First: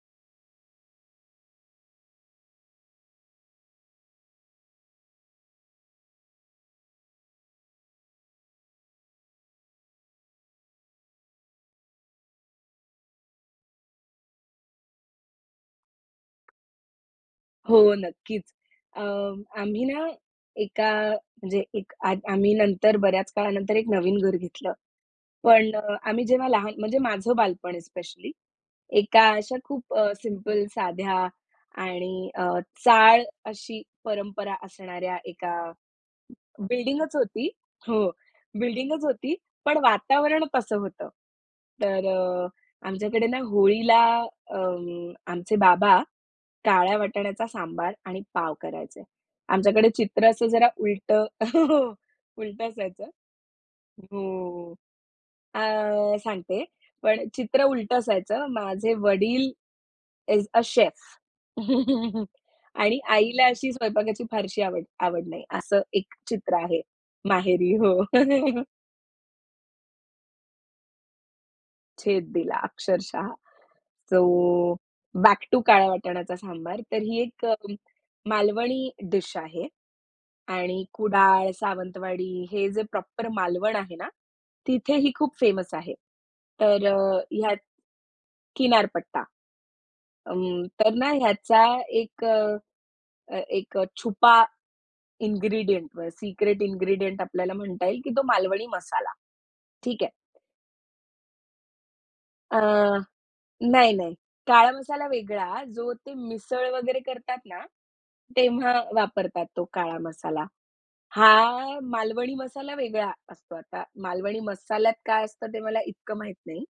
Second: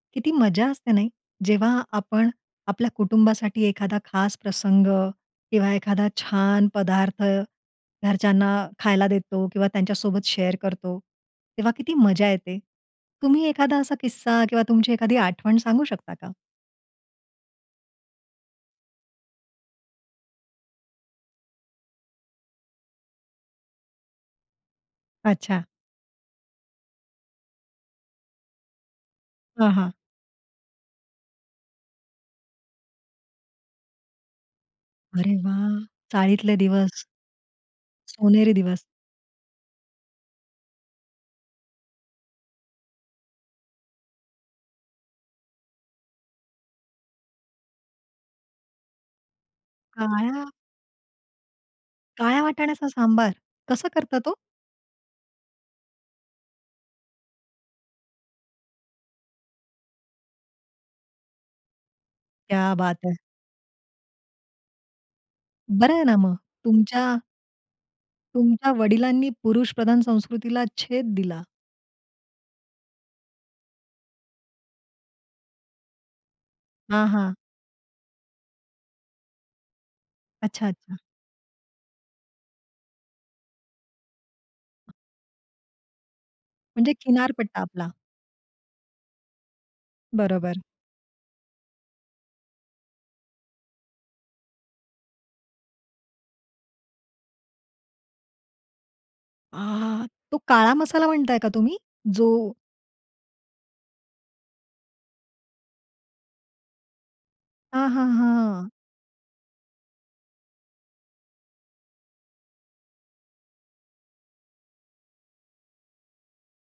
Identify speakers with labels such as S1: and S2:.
S1: किती मजा असते नाही, जेव्हा आपण आपल्या कुटुंबासाठी एखादा खास प्रसंग किंवा एखादा छान पदार्थ घरच्यांना खायला देतो किंवा त्यांच्यासोबत शेअर करतो, तेव्हा किती मजा येते. तुम्ही एखादा असा किस्सा किंवा तुमची एखादी आठवण सांगू शकता का?
S2: हो, नक्कीच. अ, आम्ही ना एका आ, म्हणजे एक आद आम्ही नंतर बऱ्याच काळानंतर एक नवीन घर घेतलं.
S1: अच्छा.
S2: पण अ, आम्ही जेव्हा लहान म्हणजे माझं बालपण स्पेशली एका अशा
S1: हां, हां.
S2: खूप अ, सिंपल साध्या आणि अ, चाळ अशी परंपरा असणाऱ्या
S1: अरे
S2: एका
S1: वाह! चाळीतले दिवस.
S2: बिल्डिंगच होती. हो,
S1: सोनेरी दिवस.
S2: बिल्डिंगच होती. पण वातावरण तसं होतं. तर अ, आमच्याकडे ना होळीला अं, आमचे बाबा काळ्या वाटाण्याचा सांबार आणि पाव करायचे. आमच्याकडे चित्र
S1: काळ्या,
S2: असं जरा उलटं हो.
S1: काळ्या
S2: उलटं
S1: वाटाण्याचा
S2: असायचं.
S1: सांबार कसं करतात ओ?
S2: हो. अ, सांगते पण चित्र उलटं असायचं. माझे वडील इज अ शेफ.
S1: क्या बात
S2: आणि
S1: है!
S2: आईला अशी स्वयंपाकाची फारशी आवड, आवड नाही. असं
S1: बरं आहे
S2: एक
S1: ना मग,
S2: चित्र आहे
S1: तुमच्या
S2: माहेरी. हो.
S1: तुमच्या वडिलांनी पुरुष प्रधान संस्कृतीला छेद दिला.
S2: छेद दिला अक्षरशः सो बॅक टू काळ्या वाटाणाचा सांबार. तर
S1: हां,
S2: ही
S1: हां.
S2: एक अ, मालवणी डीश आहे
S1: अच्छा,
S2: आणि
S1: अच्छा.
S2: कुडाळ, सावंतवाडी हे जे प्रॉपर मालवण आहे ना, तिथे ही खूप फेमस आहे. तर
S1: म्हणजे
S2: अ, ह्यात
S1: किनारपट्टा आपला.
S2: किनारपट्टा.
S1: बरोबर.
S2: अं, तर ना ह्याचा एक अ, एक छुपा इन्ग्रीडिएंट अ सिक्रेट इन्ग्रीडिएंट आपल्याला म्हणता येईल की तो मालवणी मसाला. ठीक
S1: आहाहा
S2: आहे.
S1: तो काळा मसाला म्हणताय का तुम्ही? जो
S2: अ, नाही, नाही. काळा मसाला वेगळा जो ते मिसळ वगैरे करतात ना
S1: आ, हां, हां.
S2: तेव्हा वापरतात तो काळा मसाला. हा मालवणी मसाला वेगळा असतो. आता मालवणी मसाल्यात काय असतं ते मला इतकं माहीत नाही.